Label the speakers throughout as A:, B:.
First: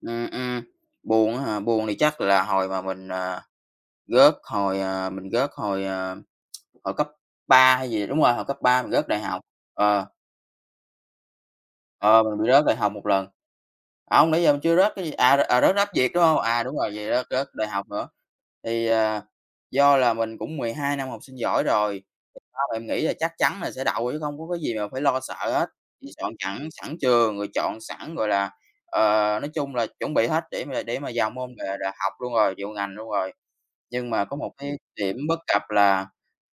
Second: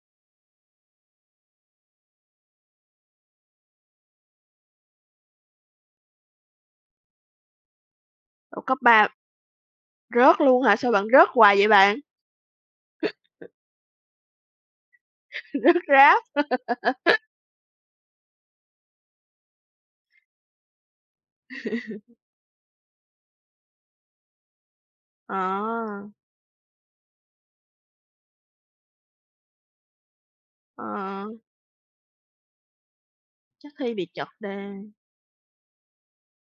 A: Ừm, ừm, buồn á hả? Buồn thì chắc là hồi mà mình, ờ, rớt hồi à, mình rớt hồi, à, hồi cấp 3 hay gì đúng rồi, hồi cấp
B: Ủa cấp
A: 3 mình rớt
B: 3
A: đại học, ờ.
B: rớt luôn hả? Sao bạn rớt hoài vậy bạn?
A: Ờ, mình bị rớt đại học 1 lần. Hông, nãy giờ mình chưa rớt cái gì à, r ờ,
B: Rớt
A: rớt Rap Việt,
B: Rap.
A: đúng hông? À, đúng rồi, vậy rớt rớt đại học nữa. Thì, ờ, do là mình cũng 12 năm học sinh giỏi rồi, thì ba mẹ mình nghĩ là chắc chắn là sẽ đậu chứ không có cái gì mà phải lo sợ hết.
B: À!
A: Chỉ soạn chẵn sẵn trường rồi chọn sẵn, gọi là, ờ, nói chung là chuẩn bị hết để mà để mà
B: À.
A: vào môn nghệ đại học luôn rồi, chọn ngành luôn rồi.
B: Chắc thi bị
A: Nhưng mà
B: trật
A: có một
B: đề.
A: cái điểm bất cập là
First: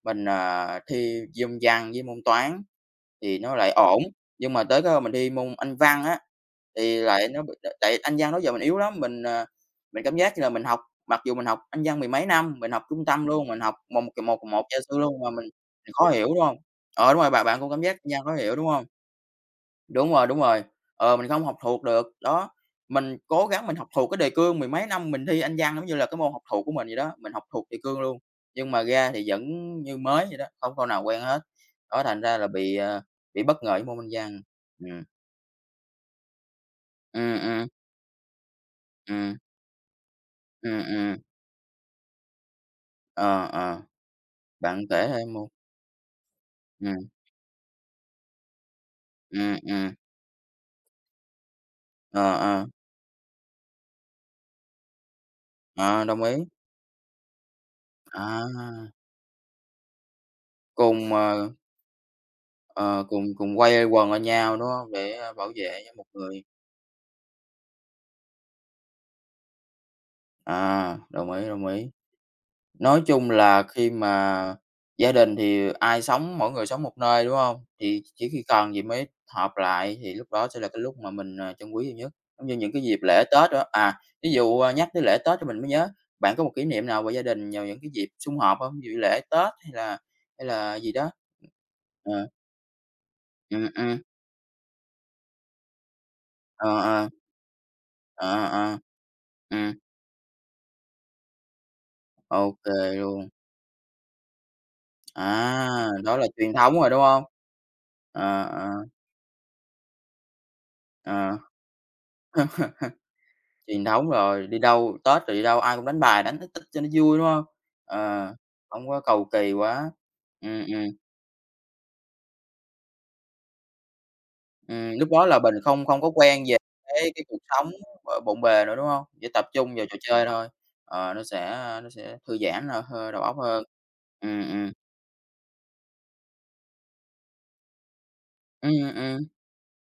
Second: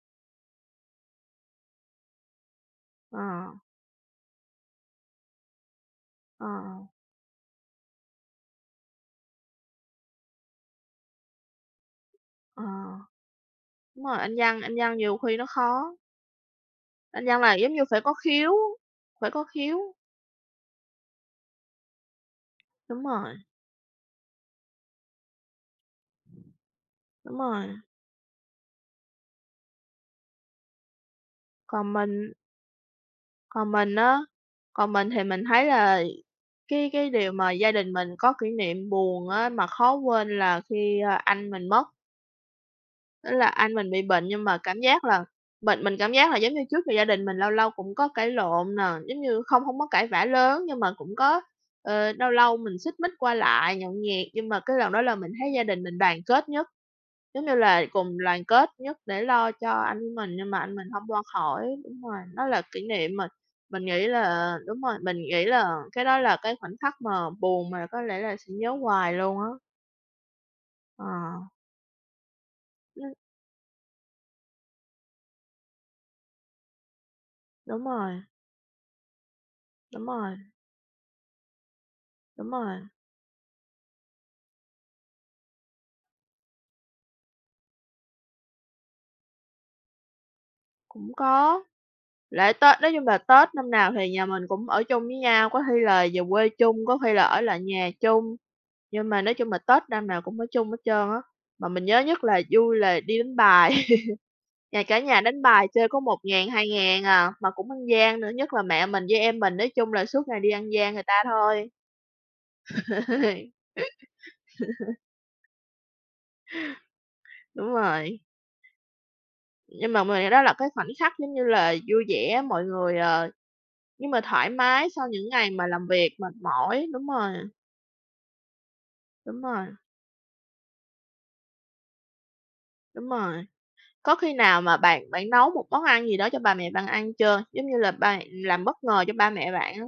A: mình, ờ, thi môn Văn với môn Toán thì
B: Ờ.
A: nó lại ổn. Nhưng mà tới cái hôm mình đi môn Anh văn á,
B: Ờ, ờ.
A: thì lại nó bị t tại Anh văn đó giờ mình yếu lắm, mình, ờ, mình cảm giác như là mình học, mặc dù mình học Anh văn mười mấy năm,
B: Ờ,
A: mình học trung tâm luôn, mình học một
B: đúng
A: một
B: rồi,
A: kèm
B: Anh
A: một
B: văn
A: một
B: Anh
A: gia
B: văn
A: sư luôn
B: nhiều
A: mà
B: khi
A: mình
B: nó khó.
A: bị khó hiểu, đúng hông? Ờ, đúng
B: Anh
A: rồi,
B: văn
A: bạn
B: là
A: bạn cũng
B: giống
A: cảm
B: như
A: giác Anh
B: phải có
A: văn khó
B: khiếu,
A: hiểu, đúng hông?
B: phải có khiếu.
A: Đúng rồi, đúng rồi. Ờ, mình không học thuộc được, đó.
B: Đúng
A: Mình
B: rồi!
A: cố gắng mình học thuộc cái đề cương mười mấy năm mình thi Anh văn giống như là cái môn học thuộc của mình vậy đó, mình
B: Đúng
A: học thuộc
B: rồi.
A: đề cương luôn, nhưng mà ra thì vẫn như mới vậy đó, hông câu nào quen hết.
B: Còn
A: Đó, thành
B: mình
A: ra là bị, ờ, bị bất
B: Còn
A: ngờ với
B: mình
A: môn Anh
B: á,
A: văn.
B: còn
A: Ừm.
B: mình thì mình thấy là cái cái điều
A: Ừm,
B: mà
A: ừm.
B: gia đình mình có kỷ niệm buồn
A: Ừm.
B: á, mà khó quên là
A: Ừm,
B: khi, a,
A: ừm.
B: anh mình mất. Tức là
A: Ờ,
B: anh
A: ờ,
B: mình bị bệnh, nhưng mà cảm
A: bạn
B: giác
A: kể
B: là
A: 2 môn.
B: bệnh mình cảm giác là giống như trước giờ gia
A: Ừm.
B: đình mình lâu lâu cũng có cãi lộn nè. Giống như
A: Ừm,
B: không hông có
A: ừm.
B: cãi vã lớn nhưng mà cũng có, ờ, lâu
A: Ờ,
B: lâu
A: ờ.
B: mình xích mích qua lại, nhậu nhẹt, nhưng mà cái lần đó là mình thấy gia đình mình
A: Ờ,
B: đoàn
A: đồng ý!
B: kết nhất. Giống như là cùng đoàn kết
A: À!
B: nhất để lo cho anh của mình, nhưng mà anh mình hông
A: Cùng,
B: qua
A: ờ
B: khỏi. Đúng rồi, nó là kỷ
A: Ờ,
B: niệm
A: cùng
B: mà
A: cùng quây
B: mình nghĩ
A: quần bên
B: là
A: nhau, đúng
B: đúng
A: hông?
B: rồi, mình
A: Để
B: nghĩ
A: bảo
B: là
A: vệ cho
B: cái
A: một
B: đó là
A: người.
B: cái khoảnh khắc mà buồn mà có lẽ là sẽ nhớ hoài luôn á.
A: À, đồng ý,
B: À.
A: đồng ý. Nói
B: Ưm.
A: chung là khi mà gia đình thì ai sống mỗi người sống một nơi, đúng hông?
B: Đúng
A: Thì ch
B: rồi.
A: chỉ khi cần gì mới họp lại
B: Đúng
A: thì lúc
B: rồi.
A: đó sẽ là cái lúc mà mình, à, trân quý nhiều nhất, giống
B: Đúng
A: như những
B: rồi.
A: cái dịp lễ Tết đồ á. À, ví dụ, à, nhắc tới lễ Tết thì mình mới nhớ, bạn có một kỷ niệm nào về gia đình vào những cái dịp sum họp hông? Ví dụ như lễ Tết hay là hay là gì
B: Cũng
A: đó?
B: có.
A: Ờ.
B: Lễ Tết nói chung là Tết
A: Ừm,
B: năm nào
A: ừm.
B: thì nhà mình cũng ở chung với nhau, có khi là về quê
A: Ờ,
B: chung, có
A: ờ.
B: khi là ở lại nhà chung.
A: Ờ, ờ.
B: Nhưng mà nói chung là
A: Ừm.
B: Tết năm nào cũng ở chung hết trơn á, mà mình nhớ nhất là
A: OK
B: vui là đi
A: luôn.
B: đánh bài. Nhà cả nhà đánh bài chơi
A: À!
B: có
A: Đó
B: một
A: là
B: ngàn
A: truyền
B: hai
A: thống rồi, đúng
B: ngàn
A: hông?
B: à, mà cũng ăn gian nữa,
A: À,
B: nhất là
A: à.
B: mẹ mình với em mình, nói chung là suốt ngày đi ăn gian người ta
A: À.
B: thôi.
A: Truyền thống rồi, đi đâu Tết rồi đi đâu ai cũng đánh bài, đánh ít ít cho nó vui, đúng hông?
B: Đúng rồi.
A: Ờ, hổng có cầu kỳ quá.
B: Nhưng mà mình nghĩ đó là
A: Ừm,
B: cái khoảnh
A: ừm.
B: khắc giống như là vui vẻ, mọi người, ờ nhưng mà thoải mái
A: Ừm,
B: sau
A: lúc đó
B: những
A: là
B: ngày
A: mình
B: mà
A: không
B: làm
A: không
B: việc
A: có
B: mệt
A: quen về
B: mỏi, đúng
A: cái cái
B: rồi.
A: cuộc sống, ờ, bộn bề nữa, đúng hông? Chỉ
B: Đúng
A: tập
B: rồi.
A: trung vào trò chơi thôi. Ờ, nó sẽ, ơ, nó sẽ thư giãn là
B: Đúng
A: hơ đầu óc
B: rồi.
A: hơn.
B: Có khi
A: Ừm,
B: nào
A: ừm.
B: mà bạn bạn nấu một món ăn gì đó cho ba mẹ bạn ăn chưa? Giống như là ba làm bất
A: Ừm,
B: ngờ cho
A: ừm.
B: ba mẹ bạn á?